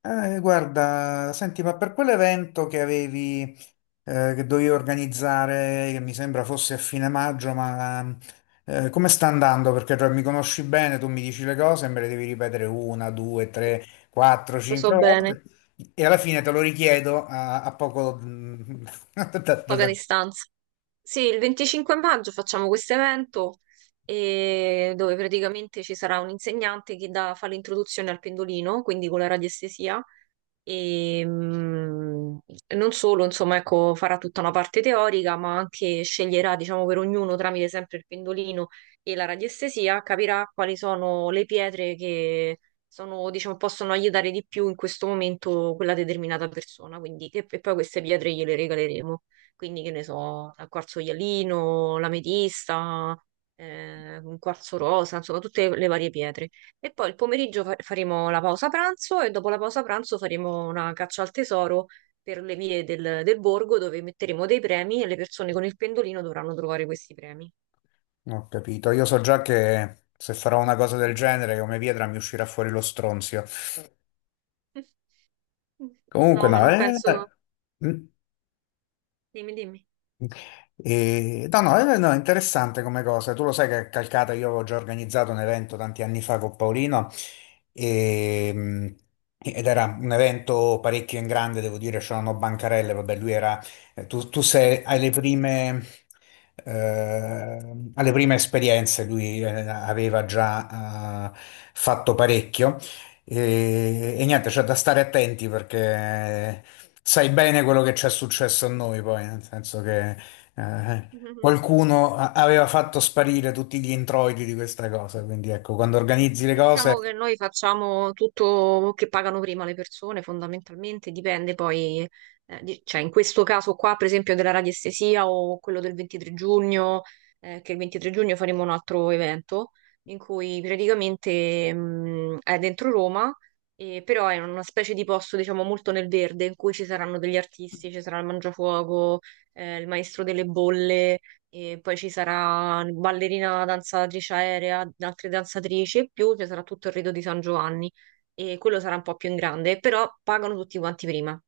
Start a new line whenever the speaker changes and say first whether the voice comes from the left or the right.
left: Guarda, senti, ma per quell'evento che avevi, che dovevi organizzare, che mi sembra fosse a fine maggio, ma come sta andando? Perché cioè, mi conosci bene, tu mi dici le cose e me le devi ripetere una, due, tre, quattro,
right: Lo so
left: cinque
right: bene,
left: volte e alla fine te lo richiedo a poco. Da- da-
right: paga
left: da-
right: distanza. Sì, il 25 maggio facciamo questo evento dove praticamente ci sarà un insegnante che fa l'introduzione al pendolino, quindi con la radiestesia. E mh, Non solo, insomma, ecco, farà tutta una parte teorica, ma anche sceglierà, diciamo, per ognuno tramite sempre il pendolino e la radiestesia, capirà quali sono le pietre che sono, diciamo, possono aiutare di più in questo momento quella determinata persona. Quindi, e poi queste pietre gliele regaleremo. Quindi, che ne so, il quarzo ialino, l'ametista, un quarzo rosa, insomma, tutte le varie pietre. E poi il pomeriggio faremo la pausa pranzo e dopo la pausa pranzo faremo una caccia al tesoro per le vie del borgo dove metteremo dei premi e le persone con il pendolino dovranno trovare questi premi.
left: no, ho capito, io so già che se farò una cosa del genere, come pietra mi uscirà fuori lo stronzio. Comunque
right: No, ma
left: no,
right: non penso. Dimmi, dimmi.
left: No, no, no, è interessante come cosa. Tu lo sai che a Calcata io avevo già organizzato un evento tanti anni fa con Paolino e, mh, ed era un evento parecchio in grande, devo dire, c'erano bancarelle, vabbè, lui era. Tu sei eh, alle prime esperienze, lui aveva già fatto parecchio e niente, c'è da stare attenti perché sai bene quello che ci è successo a noi poi, nel senso che. Eh, qualcuno aveva fatto sparire tutti gli introiti di questa cosa, quindi ecco, quando organizzi le
right: Sì,
left: cose.
right: diciamo che noi facciamo tutto che pagano prima le persone, fondamentalmente dipende poi, cioè in questo caso qua per esempio della radiestesia o quello del 23 giugno. Che il 23 giugno faremo un altro evento in cui praticamente è dentro Roma, e però è una specie di posto diciamo molto nel verde in cui ci saranno degli artisti, ci sarà il Mangiafuoco, il Maestro delle Bolle, e poi ci sarà ballerina, danzatrice aerea, altre danzatrici e più, ci sarà tutto il rito di San Giovanni. E quello sarà un po' più in grande, però pagano tutti quanti prima.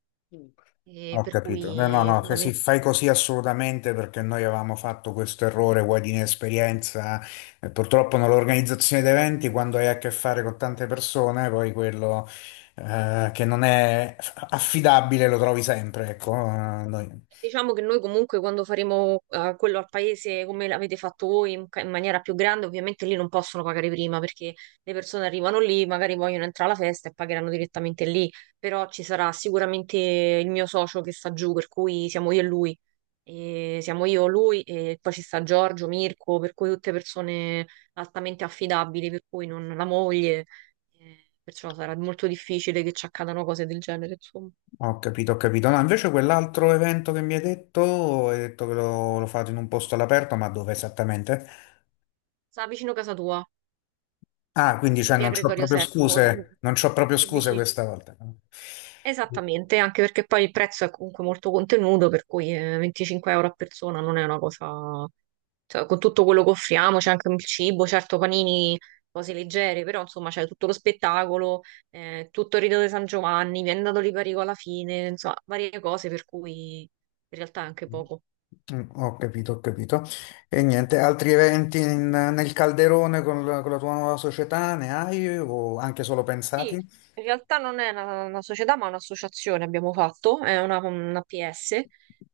right: E
left: Ho
right: per
left: capito. No, no,
right: cui
left: no, che si
right: fondamentalmente
left: fai così assolutamente perché noi avevamo fatto questo errore, vuoi di inesperienza, e purtroppo nell'organizzazione di eventi, quando hai a che fare con tante persone, poi quello che non è affidabile lo trovi sempre, ecco, noi.
right: diciamo che noi comunque quando faremo quello al paese come l'avete fatto voi in, in maniera più grande, ovviamente lì non possono pagare prima perché le persone arrivano lì, magari vogliono entrare alla festa e pagheranno direttamente lì, però ci sarà sicuramente il mio socio che sta giù, per cui siamo io e lui. E siamo io, lui e poi ci sta Giorgio, Mirko, per cui tutte persone altamente affidabili, per cui non la moglie, perciò sarà molto difficile che ci accadano cose del genere, insomma.
left: Ho capito, ho capito. No, invece quell'altro evento che mi hai detto che lo fate in un posto all'aperto, ma dove esattamente?
right: Sta vicino casa tua,
left: Ah, quindi
right: in
left: cioè,
right: via
left: non c'ho
right: Gregorio
left: proprio
right: VII,
left: scuse, non c'ho proprio
right: lì
left: scuse
right: vicino.
left: questa volta. Mm.
right: Esattamente, anche perché poi il prezzo è comunque molto contenuto, per cui 25 euro a persona non è una cosa. Cioè, con tutto quello che offriamo, c'è anche il cibo, certo panini, cose leggere, però insomma c'è tutto lo spettacolo, tutto il Rito di San Giovanni, viene dato l'Iparico alla fine, insomma, varie cose per cui in realtà è anche poco.
left: Ho capito, ho capito. E niente, altri eventi nel calderone con la tua nuova società ne hai o anche solo
right: Sì,
left: pensati?
right: in realtà non è una società, ma un'associazione abbiamo fatto, è una PS,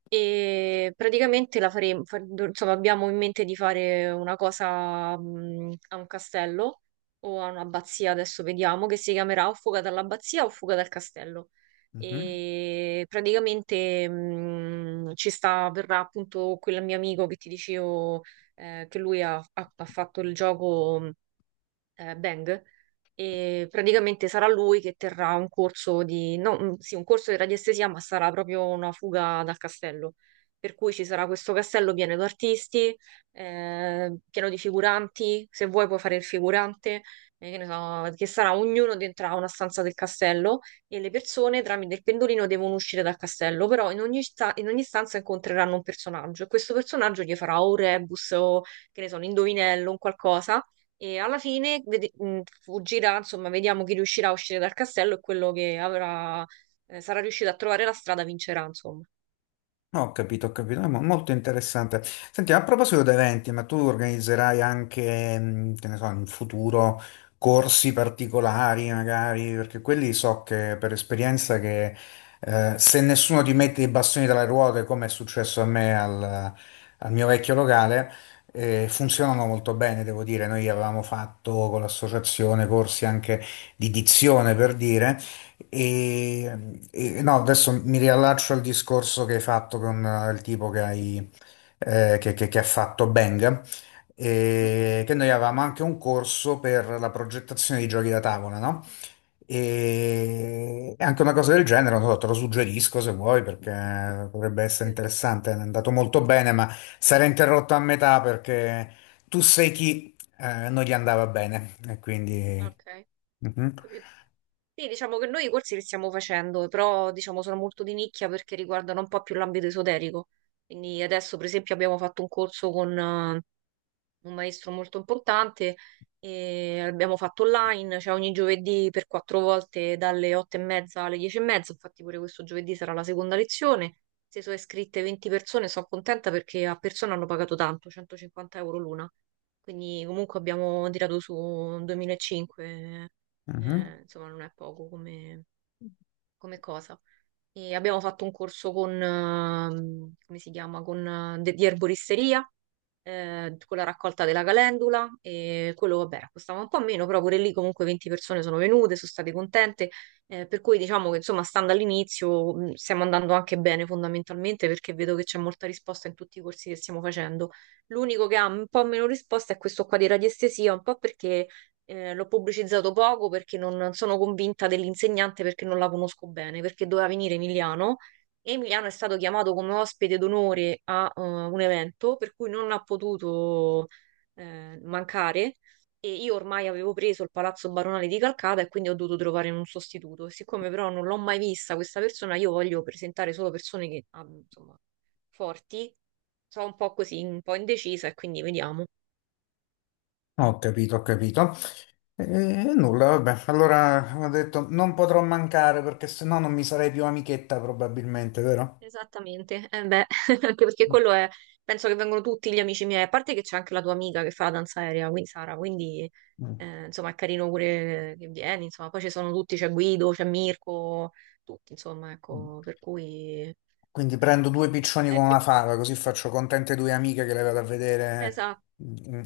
right: e praticamente la faremo, insomma, abbiamo in mente di fare una cosa a un castello o a un'abbazia, adesso vediamo, che si chiamerà o Fuga dall'abbazia o Fuga dal castello.
left: Mhm.
right: E praticamente ci sta, verrà appunto quel mio amico che ti dicevo che lui ha fatto il gioco, Bang. E praticamente sarà lui che terrà un corso di, no, sì, un corso di radiestesia, ma sarà proprio una fuga dal castello. Per cui ci sarà questo castello pieno di artisti, pieno di figuranti, se vuoi puoi fare il figurante, che ne so, che sarà ognuno dentro a una stanza del castello, e le persone tramite il pendolino devono uscire dal castello, però in ogni, in ogni stanza incontreranno un personaggio e questo personaggio gli farà o un rebus o che ne so, un indovinello, un qualcosa, e alla fine fuggirà, insomma, vediamo chi riuscirà a uscire dal castello, e quello che avrà, sarà riuscito a trovare la strada vincerà, insomma.
left: No, ho capito, ho capito, è molto interessante. Senti, a proposito di eventi, ma tu organizzerai anche, che ne so, in futuro corsi particolari magari, perché quelli so che per esperienza che se nessuno ti mette i bastoni tra le ruote, come è successo a me al mio vecchio locale, funzionano molto bene, devo dire. Noi avevamo fatto con l'associazione corsi anche di dizione, per dire. No, adesso mi riallaccio al discorso che hai fatto con il tipo che ha fatto Bang,
right: Mhm.
left: che noi avevamo anche un corso per la progettazione di giochi da tavola, no? E anche una cosa del genere, non so, te lo suggerisco se vuoi, perché potrebbe essere
right: Sì,
left: interessante, è andato molto bene, ma sarà interrotto a metà perché tu sei chi non gli andava bene, e quindi.
right: ok, ho
left: Mhm,
right: capito. Sì, diciamo che noi i corsi li stiamo facendo, però diciamo sono molto di nicchia perché riguardano un po' più l'ambito esoterico. Quindi adesso, per esempio, abbiamo fatto un corso con eh, un maestro molto importante, e abbiamo fatto online, cioè ogni giovedì per quattro volte dalle 8:30 alle 10:30, infatti pure questo giovedì sarà la seconda lezione. Se sono iscritte 20 persone, sono contenta perché a persona hanno pagato tanto, 150 euro l'una. Quindi comunque abbiamo tirato su 2005.
left: mhm.
right: Insomma non è poco come, come cosa. E abbiamo fatto un corso con, come si chiama, con, di erboristeria, con la raccolta della calendula, e quello, vabbè, costava un po' meno, però pure lì comunque 20 persone sono venute, sono state contente, per cui diciamo che insomma, stando all'inizio, stiamo andando anche bene fondamentalmente perché vedo che c'è molta risposta in tutti i corsi che stiamo facendo. L'unico che ha un po' meno risposta è questo qua di radiestesia, un po' perché l'ho pubblicizzato poco, perché non sono convinta dell'insegnante, perché non la conosco bene, perché doveva venire Emiliano. Emiliano è stato chiamato come ospite d'onore a un evento per cui non ha potuto mancare, e io ormai avevo preso il Palazzo Baronale di Calcata e quindi ho dovuto trovare un sostituto. E siccome però non l'ho mai vista questa persona, io voglio presentare solo persone che, insomma, forti. Sono un po' così, un po' indecisa e quindi vediamo.
left: Ho capito, ho capito. E nulla, vabbè. Allora ho detto non potrò mancare perché sennò non mi sarei più amichetta probabilmente, vero?
right: Esattamente, eh beh, anche perché quello è, penso che vengono tutti gli amici miei, a parte che c'è anche la tua amica che fa la danza aerea, quindi Sara. Quindi
left: Mm.
right: Insomma, è carino pure che vieni, insomma, poi ci sono tutti, c'è Guido, c'è Mirko, tutti, insomma,
left: Mm.
right: ecco, per cui. eh,
left: Quindi prendo due piccioni con una
right: eh,
left: fava, così faccio contente due amiche che le vado a vedere.
right: esatto.
left: Mm. Mm.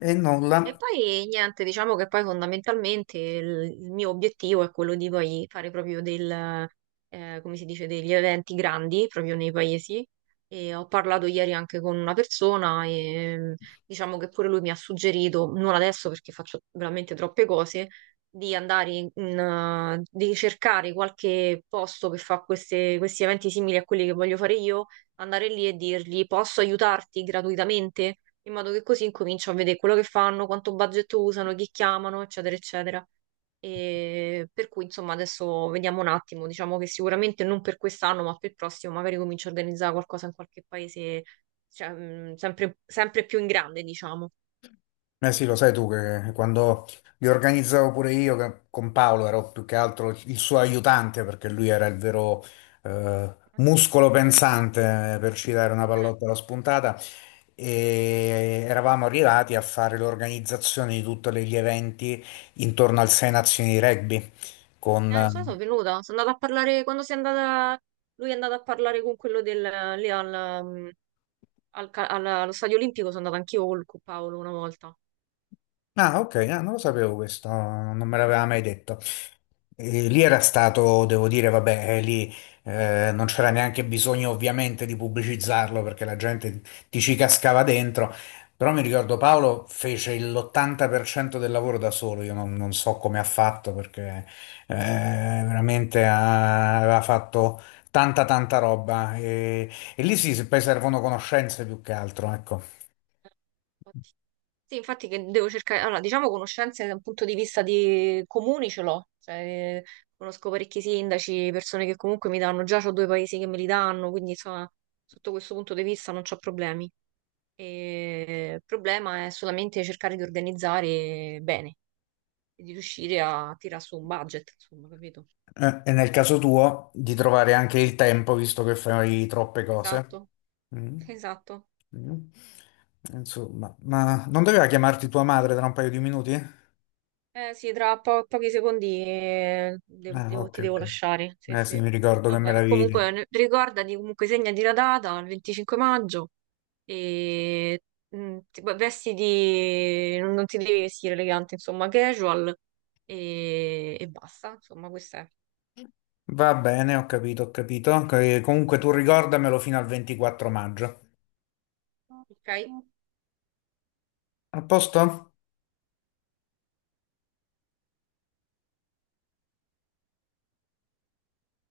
left: E nulla.
right: E poi niente, diciamo che poi fondamentalmente il mio obiettivo è quello di poi fare proprio del, come si dice, degli eventi grandi proprio nei paesi. E ho parlato ieri anche con una persona e diciamo che pure lui mi ha suggerito, non adesso perché faccio veramente troppe cose, di andare di cercare qualche posto che fa questi eventi simili a quelli che voglio fare io, andare lì e dirgli posso aiutarti gratuitamente? In modo che così incomincio a vedere quello che fanno, quanto budget usano, chi chiamano, eccetera, eccetera. E per cui, insomma, adesso vediamo un attimo. Diciamo che sicuramente non per quest'anno, ma per il prossimo, magari comincio a organizzare qualcosa in qualche paese, cioè, sempre, sempre più in grande, diciamo.
left: Eh sì, lo sai tu che quando li organizzavo pure io con Paolo ero più che altro il suo aiutante perché lui era il vero
right: Ah, sì.
left: muscolo pensante per citare una
right: Eh,
left: pallottola spuntata e eravamo arrivati a fare l'organizzazione di tutti gli eventi intorno al Sei Nazioni di Rugby
right: lo so, sono
left: con
right: venuta. Sono andata a parlare quando sei andata. Lui è andato a parlare con quello del lì al, mm, al ca- alla- allo stadio olimpico. Sono andata anch'io con Paolo una volta.
left: Ah, ok, ah, non lo sapevo questo, non me l'aveva mai detto. E lì era stato, devo dire, vabbè, lì non c'era neanche bisogno ovviamente di pubblicizzarlo perché la gente ti ci cascava dentro, però mi
right: Certo.
left: ricordo Paolo fece l'80% del lavoro da solo, io non so come ha fatto perché veramente aveva fatto tanta tanta roba e lì sì, se poi servono conoscenze più che altro, ecco.
right: Infatti. Sì, infatti che devo cercare, allora diciamo conoscenze da un punto di vista di comuni ce l'ho, cioè conosco parecchi sindaci, persone che comunque mi danno, già ho due paesi che me li danno, quindi insomma sotto questo punto di vista non ho problemi. E il problema è solamente cercare di organizzare bene e di riuscire a tirar su un budget, insomma, capito?
left: E nel caso tuo di trovare anche il tempo, visto che fai troppe cose.
right: Esatto,
left: Mm.
right: esatto.
left: Mm. Insomma, ma non doveva chiamarti tua madre tra un paio di minuti?
right: Eh sì, tra pochi secondi
left: Ah, ok,
right: ti devo
left: ok.
right: lasciare. Sì,
left: Eh sì,
right: sì.
left: mi ricordo che me
right: Vabbè,
left: l'avevi
right: comunque
left: detto.
right: ricordati, comunque segnati la data, il 25 maggio, e vestiti, non ti devi vestire elegante, insomma, casual, e basta, insomma, questo è.
left: Va bene, ho capito, ho capito. Ok, comunque tu ricordamelo fino al 24 maggio.
right: Ok?
left: A posto?